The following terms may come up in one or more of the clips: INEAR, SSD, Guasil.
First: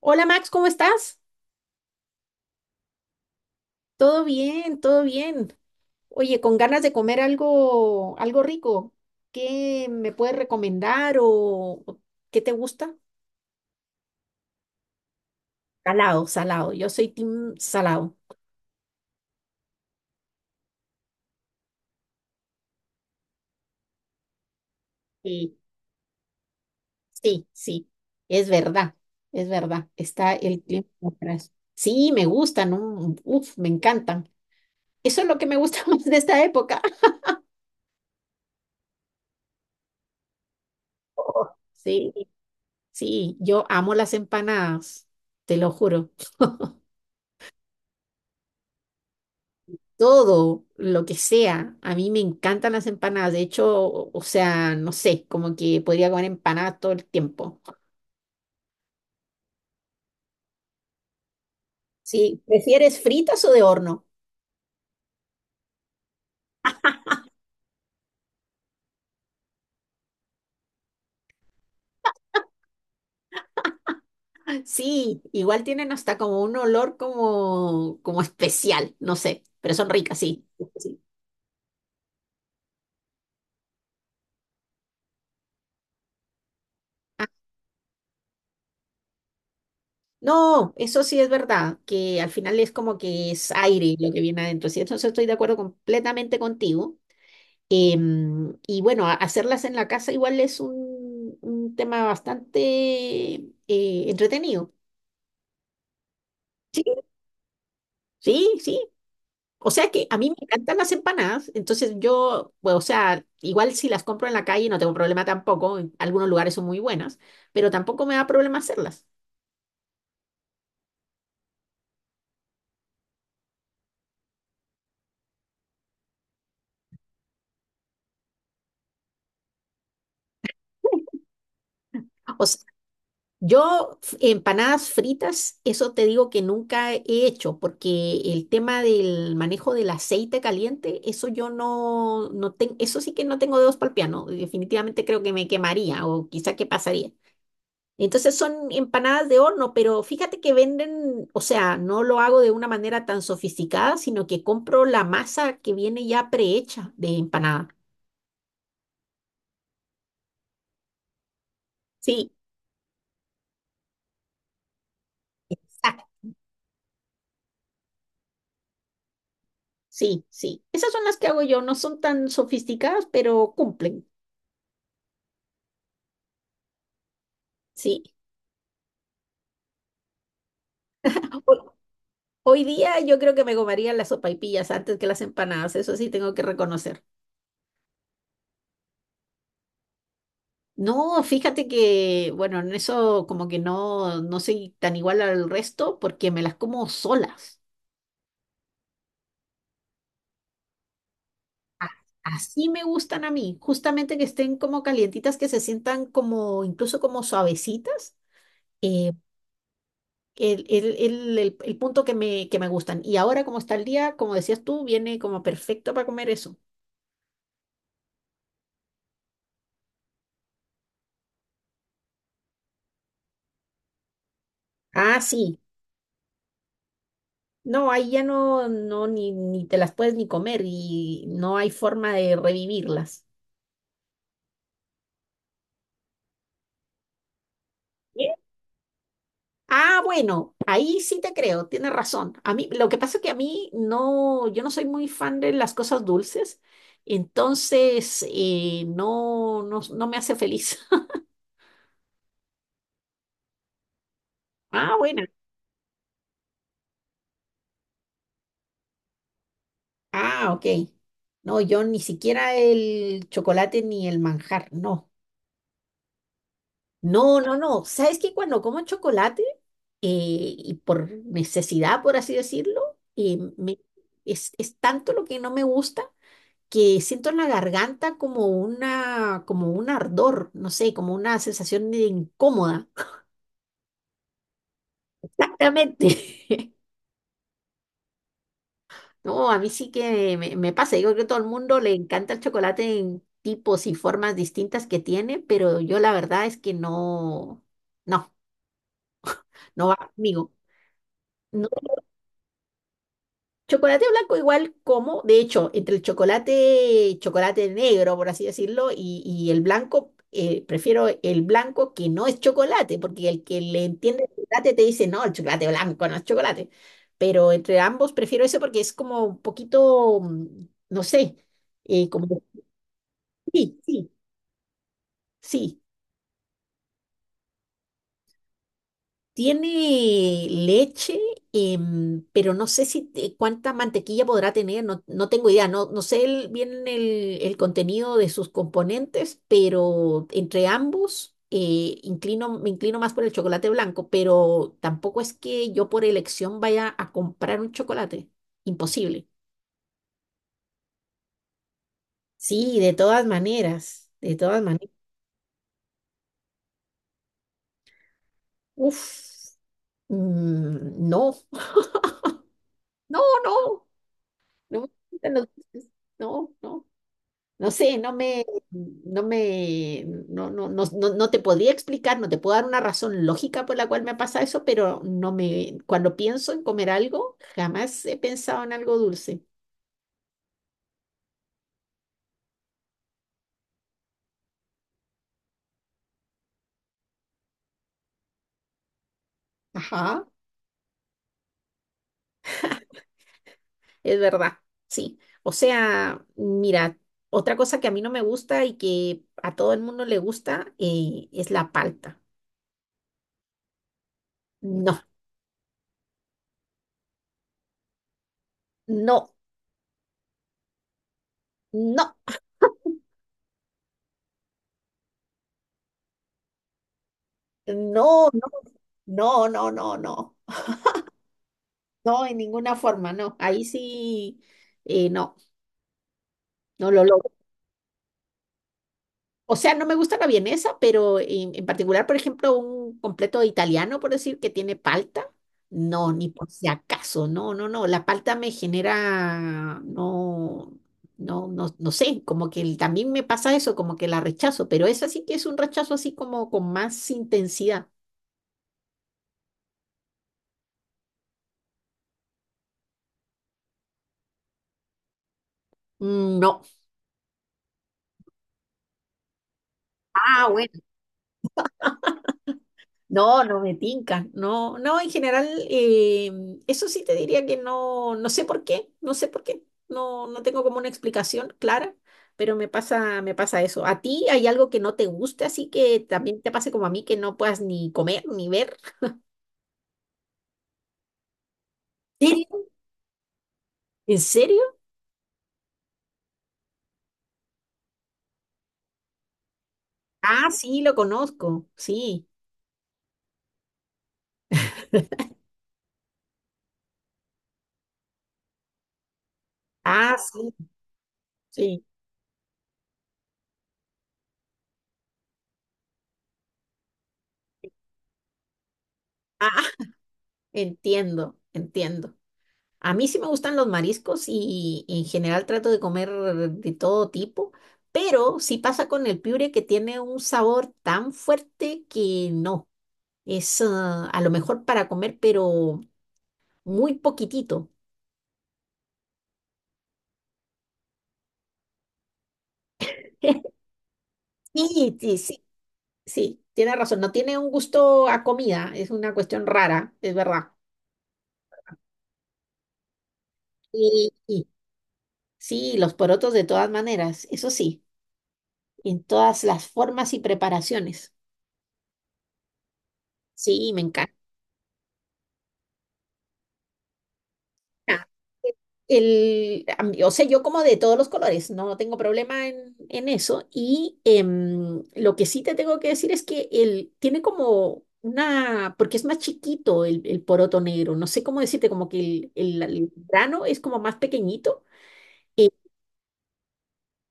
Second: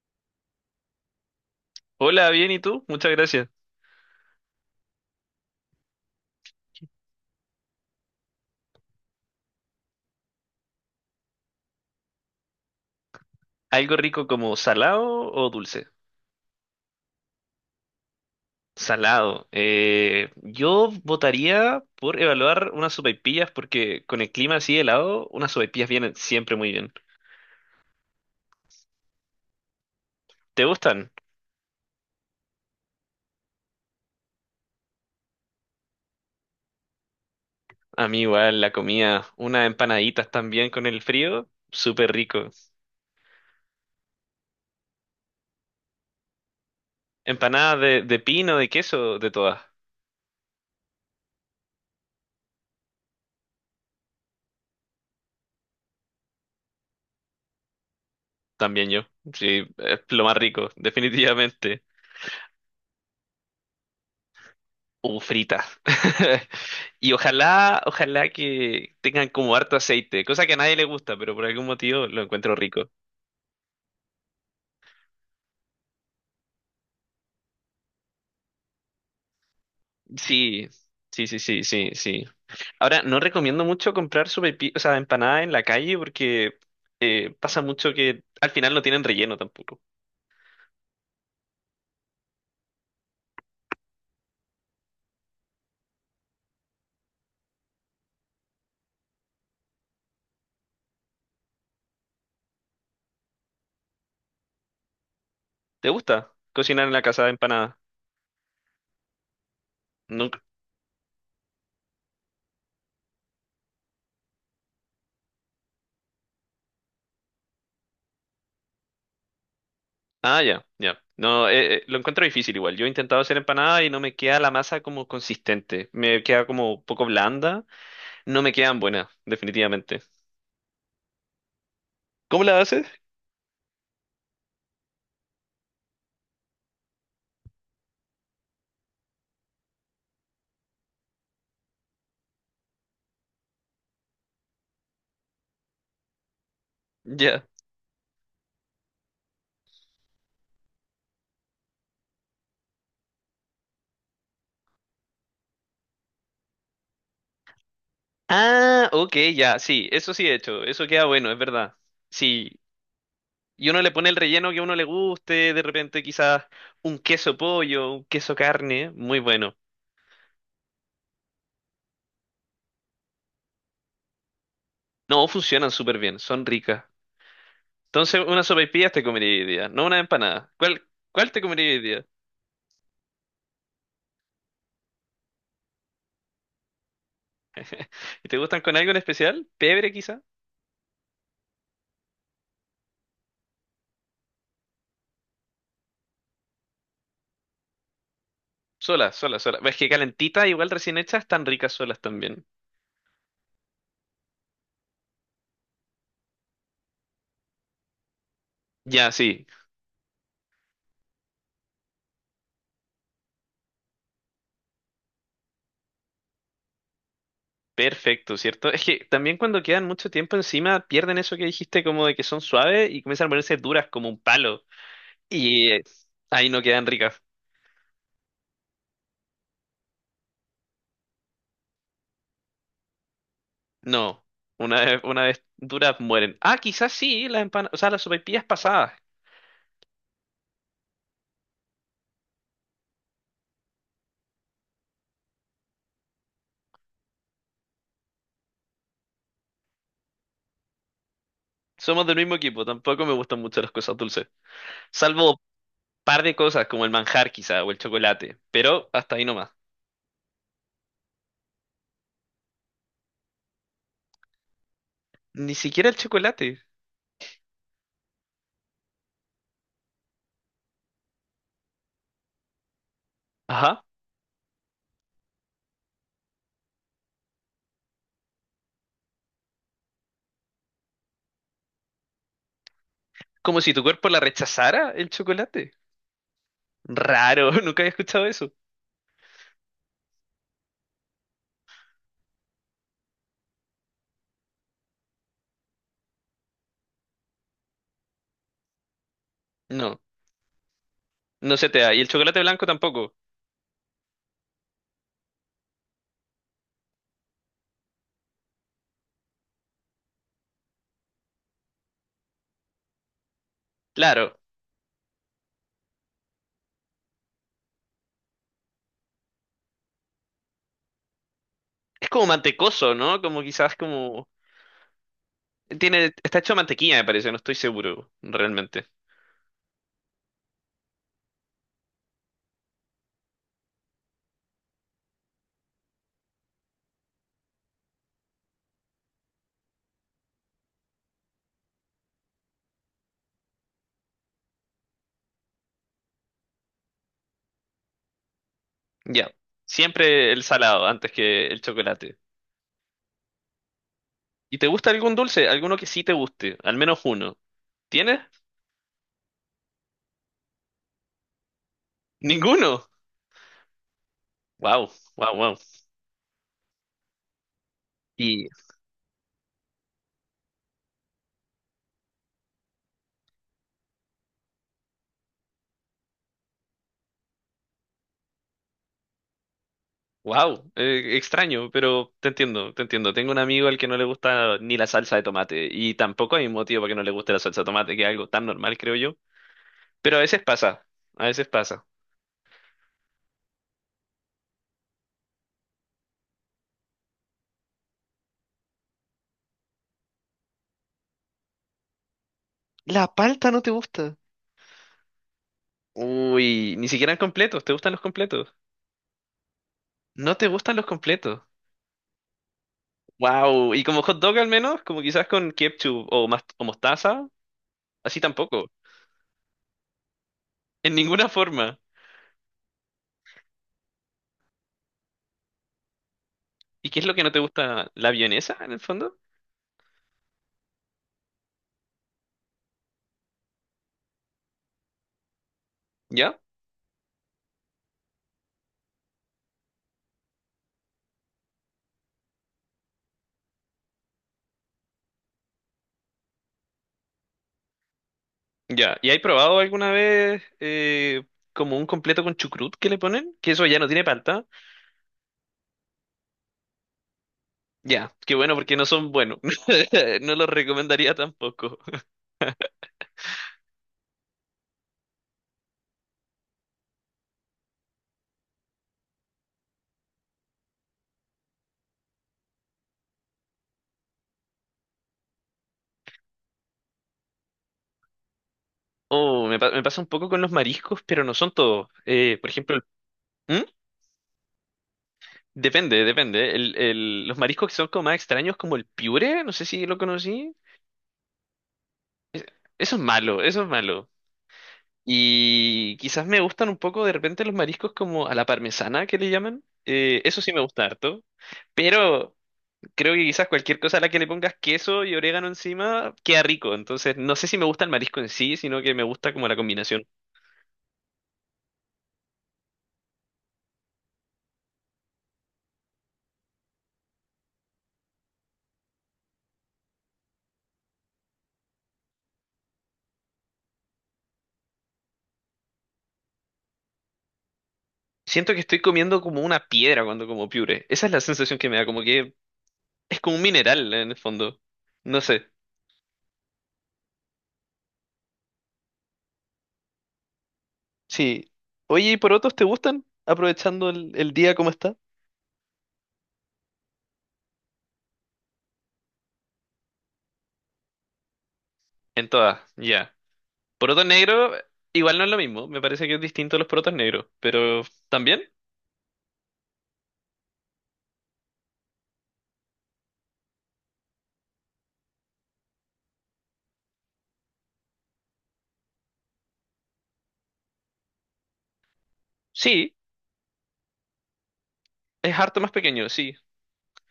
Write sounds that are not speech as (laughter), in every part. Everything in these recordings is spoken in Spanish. Hola Max, ¿cómo estás? Hola, bien, ¿y tú? Muchas gracias. Todo bien, todo bien. Oye, con ganas de comer algo, algo rico. ¿Qué me puedes recomendar o qué te gusta? ¿Algo rico como salado o dulce? Salado, salado. Yo soy team salado. Salado. Yo votaría por evaluar unas sopaipillas porque con el clima así helado, unas Sí, sopaipillas vienen siempre muy bien. sí, sí. Es verdad, es verdad. Está el ¿Te clima (laughs) gustan? atrás. Sí, me gustan, ¿no? Uf, me encantan. Eso es lo que me gusta (laughs) más de esta época. A mí igual la comida, unas empanaditas también con el Oh, frío, sí, súper rico. sí. Yo amo las empanadas, te lo juro. Empanadas de pino, de queso, de todas. Todo, lo que sea. A mí me encantan las empanadas. De hecho, o sea, no sé, como que podría comer empanadas todo el tiempo. También yo. Sí, es lo más rico, (laughs) definitivamente. Sí, ¿prefieres fritas o de horno? O fritas. (laughs) Y ojalá que tengan como harto aceite, cosa que a nadie le gusta, pero por algún motivo lo encuentro rico. Sí, igual tienen hasta como un olor como, como especial, no sé, pero son ricas, sí. Sí, Sí. sí, sí, sí, sí, sí. Ahora, no recomiendo mucho comprar sopaipillas, o sea, empanadas en la calle porque Ah, pasa mucho que al final no tienen relleno tampoco. no, eso sí es verdad, que al final es como que es aire lo que viene adentro. Sí, entonces estoy de acuerdo completamente contigo. Y bueno, hacerlas en la casa igual es un tema bastante entretenido. ¿Te gusta Sí, cocinar en la casa de empanadas? sí, sí. O sea que a mí me Nunca. encantan las empanadas, entonces yo, bueno, o sea, igual si las compro en la calle no tengo problema tampoco, en algunos lugares son muy buenas, pero tampoco me da problema hacerlas. Ah, ya, ya. No, lo encuentro difícil igual. Yo he intentado hacer empanada y no me queda la masa como consistente. Me queda como un poco blanda. No me quedan buenas, definitivamente. ¿Cómo O sea, la haces? Empanadas fritas, eso te digo que nunca he hecho, porque el tema del manejo del aceite caliente, eso yo no, no tengo, eso sí que no tengo dedos para el piano, definitivamente creo que me quemaría o quizá que pasaría. Ya. Entonces son empanadas de horno, pero fíjate que venden, o sea, no lo hago de una manera tan sofisticada, sino que compro la masa que viene ya prehecha de empanada. Ah, ok, ya, sí, eso sí he hecho, eso queda bueno, es verdad. Sí, Sí, y uno le pone el relleno que a uno le guste, de repente exacto, quizás un queso pollo, un queso carne, muy bueno. sí, sí. Esas son las que hago yo, no son tan sofisticadas, pero cumplen. No, funcionan súper bien, son ricas. Sí. Entonces, una sopaipillas te comería hoy día, no una empanada. ¿Cuál te comería Ho- hoy día? Hoy día yo creo que me comería las sopaipillas antes que las empanadas, eso sí tengo que reconocer. ¿Y te gustan con algo en especial? ¿Pebre quizá? No, fíjate que, bueno, en eso como que no, no soy tan igual al resto porque me las como solas. Sola, sola, sola. Es que calentita, igual recién hecha, están ricas A- solas también. Así me gustan a mí, justamente que estén como calientitas, que se sientan como, incluso como suavecitas. Ya, eh, sí. el punto que me gustan. Y ahora como está el día, como decías tú, viene como perfecto para comer eso. Perfecto, ¿cierto? Es que también cuando quedan mucho tiempo encima pierden eso que dijiste como de que son suaves y comienzan a ponerse duras como un palo. Ah, sí. Y ahí no quedan ricas. No, ahí ya no, no, ni, ni te las puedes ni comer y no hay forma de revivirlas. No, una vez duras mueren. Ah, quizás sí, las empanadas, o sea, las ¿Sí? sopaipillas pasadas. Ah, bueno, ahí sí te creo, tienes razón. A mí, lo que pasa es que a mí no, yo no soy muy fan de las cosas dulces, entonces no, no, no me hace feliz. (laughs) Somos del mismo equipo, tampoco me gustan mucho las cosas dulces. Ah, bueno. Salvo un par de cosas como el manjar quizá o el chocolate, pero hasta ahí nomás. Ah, ok. No, yo ni siquiera el chocolate ni el manjar, no. Ni siquiera el chocolate. No, no, no. ¿Sabes que cuando como chocolate y por necesidad, por así decirlo, Ajá. Es tanto lo que no me gusta que siento en la garganta como una, como un ardor, no sé, como una sensación de incómoda. Como si tu cuerpo la rechazara el chocolate. Exactamente. (laughs) Raro, (laughs) nunca había escuchado eso. No, a mí sí que me pasa. Yo creo que a todo el mundo le encanta el chocolate en tipos y formas distintas que tiene, pero yo la verdad es que no, no, no va No. conmigo. No se te da. Y el chocolate blanco tampoco. Chocolate blanco igual como, de hecho, entre el chocolate, chocolate negro, por así decirlo, y el blanco, prefiero el blanco que no es chocolate, porque el que le entiende el Claro. chocolate te dice, no, el chocolate blanco no es chocolate. Pero entre ambos prefiero eso porque es como un poquito, mm, no sé, Es como... como mantecoso, ¿no? Como quizás Sí, sí, como... sí. Tiene... Está hecho de mantequilla, me parece. No estoy seguro, realmente. Tiene leche, pero no sé si te- cuánta mantequilla podrá tener, no, no tengo idea, no, no sé bien el contenido de sus componentes, pero entre ambos inclino, me inclino más por el chocolate blanco, pero tampoco es que yo por elección vaya a comprar un chocolate, imposible. Ya. Siempre el salado antes que el chocolate. Sí, de todas maneras, de ¿Y todas te maneras. gusta algún dulce? Alguno que sí te guste. Al menos uno. ¿Tienes? Uf, no, Ninguno. no, no, no, me Wow, gustan wow, los wow. dulces, no, no. No sé, Y no, no, no, no, no te podría explicar, no te puedo dar una razón lógica por la cual me pasa eso, pero no me, cuando pienso en comer algo, jamás he pensado en algo dulce. wow, extraño, pero te entiendo, te entiendo. Tengo un amigo al que no le gusta ni la salsa de tomate y tampoco hay un motivo para que no le guste la salsa de tomate, que es algo tan normal, creo yo. Pero a Ajá, veces pasa, a veces pasa. es verdad, sí. O sea, mira, otra cosa que a mí no me gusta y que a todo el mundo le gusta es la palta. La palta no te gusta. No, Uy, ni siquiera completos, ¿te gustan los completos? no, No te gustan los completos. no, Wow, y como hot dog al menos, como quizás con ketchup o, mas- o mostaza, así no, no, tampoco, no, no, no, no, en ninguna forma. no, en ninguna forma, no. Ahí sí, no, no ¿Y qué lo es lo que logro. no te gusta? ¿La vienesa en el fondo? O sea, no me gusta la vienesa, pero en particular, por ejemplo, un completo italiano, por decir, que tiene palta. No, ni ¿Ya? por si acaso, no, no, no. La palta me genera, no, no, no, no sé, como que también me pasa eso, como que la rechazo, pero esa sí que es un rechazo así como con más intensidad. Ya. ¿Y hay probado alguna vez como un completo con chucrut que le ponen? Que eso ya no tiene palta. Mm, no. Ya, qué bueno porque no son buenos. (laughs) No Ah, los bueno. recomendaría tampoco. No, no me tinca, no, no, en general, eso sí te diría que no, no sé por qué, no sé por qué, no, no tengo como una explicación clara, pero me pasa eso. ¿A ti hay algo que no te guste, así que también te pase como a mí, que no puedas ni comer ni ver? Oh, me, pa- me pasa un poco con los mariscos, pero no son todos. ¿Serio? Por ejemplo, ¿Mm? ¿En serio? Depende, depende. Los mariscos que son como más extraños, como el piure, no sé si lo Ah, conocí. sí, lo conozco, sí. Eso es malo, eso es malo. Y quizás me gustan un poco de repente los mariscos como a la parmesana que le llaman. Ah, Eso sí, sí me gusta harto. sí. Pero creo que quizás cualquier cosa a la que le pongas queso y orégano encima queda rico. Entonces no sé si me gusta el marisco en sí, sino que me gusta como Ah, la combinación. (laughs) entiendo, entiendo. A mí sí me gustan los mariscos y en general trato de comer de todo tipo, pero sí pasa con el piure que tiene un sabor tan fuerte que no, es ah, a lo mejor para comer, pero muy poquitito. Siento que estoy comiendo como una piedra cuando como piure. Esa es la sensación que me da, como que es como un (laughs) mineral en el fondo. Sí, sí, No sí, sé. sí, tiene razón, no tiene un gusto a comida, es una cuestión rara, es verdad. Sí. Oye, ¿y porotos te gustan? Aprovechando Y, el y día como está. sí, los porotos de todas maneras, eso sí, en todas las formas y preparaciones. En todas, ya. Sí, me Poroto encanta. negro, igual no es lo mismo. Me parece que es distinto a los porotos negros. Pero Ah, también, a o sea, yo como de todos los colores, no tengo problema en eso. Y lo que sí te tengo que decir es que él tiene como una, porque es más chiquito el poroto negro, no sé cómo decirte, como que el sí. grano es como más pequeñito. Es eh, harto más pequeño, sí.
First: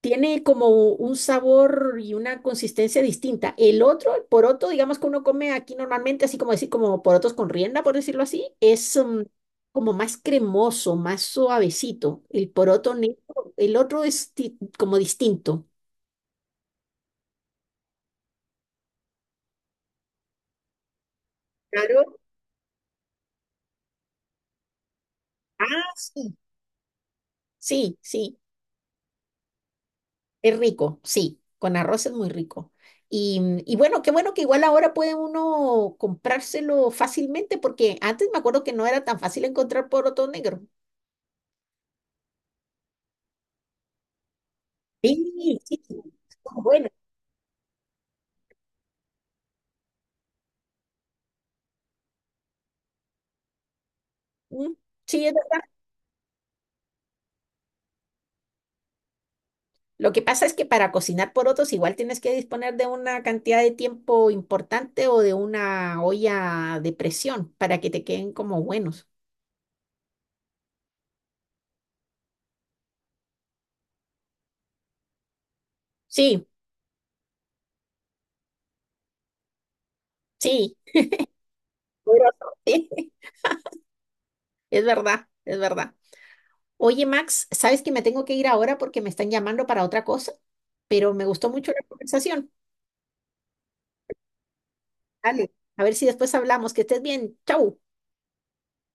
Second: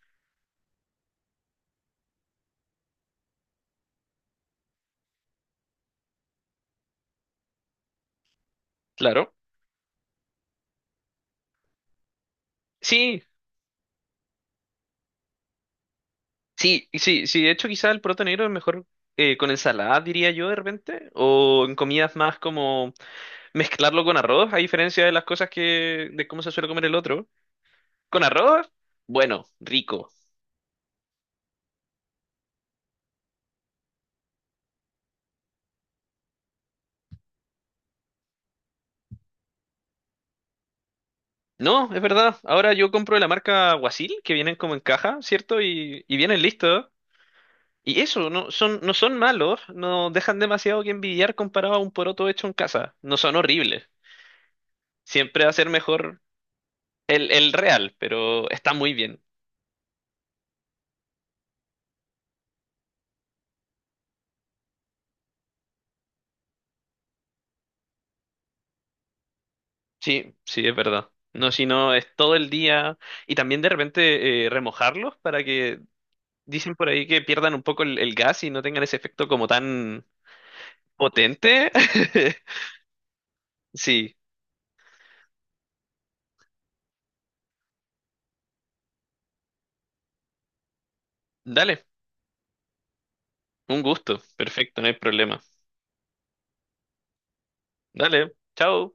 tiene como un sabor y una consistencia distinta. El otro, el poroto, digamos que uno come aquí normalmente, así como decir, como porotos con rienda, por decirlo así, es mm, Claro. como más cremoso, más suavecito. El poroto negro, Sí, el otro es como distinto. sí, y sí, sí. De hecho, quizá el poroto negro es mejor con ensalada, diría yo, de repente. O en comidas Claro. más como mezclarlo con arroz, a diferencia de las cosas Ah, que, de sí. cómo se suele comer el otro. Sí, Con sí, arroz, bueno, rico. es rico, sí, con arroz es muy rico. Mm, y bueno, qué bueno que igual ahora puede uno comprárselo fácilmente, porque antes me acuerdo que no era tan fácil encontrar poroto negro. No, es verdad. Ahora yo compro de la marca Guasil, que vienen como en caja, Sí, ¿cierto? sí, Y vienen listos. bueno, Y eso, no son, no son malos, no dejan demasiado que envidiar comparado a un poroto hecho en casa. No son horribles. mm, sí, es Siempre va a verdad. ser mejor el real, pero está muy bien. Lo que pasa es que para cocinar porotos igual tienes que disponer de una cantidad de tiempo importante o de una olla de presión para que te queden como buenos. Sí, sí, es verdad. No, si no, es todo el día. Y también de repente remojarlos para que, Sí, dicen por ahí que pierdan un poco el gas y no tengan ese efecto como tan sí, potente. (laughs) poroto, (laughs) sí, Sí, es verdad, es verdad. Oye, Max, sabes que me tengo que ir ahora porque me están llamando para otra cosa, pero me gustó mucho la dale. conversación. Un gusto, perfecto, no hay problema. Dale, a ver si después hablamos. Que estés bien. Chau. Dale, chao.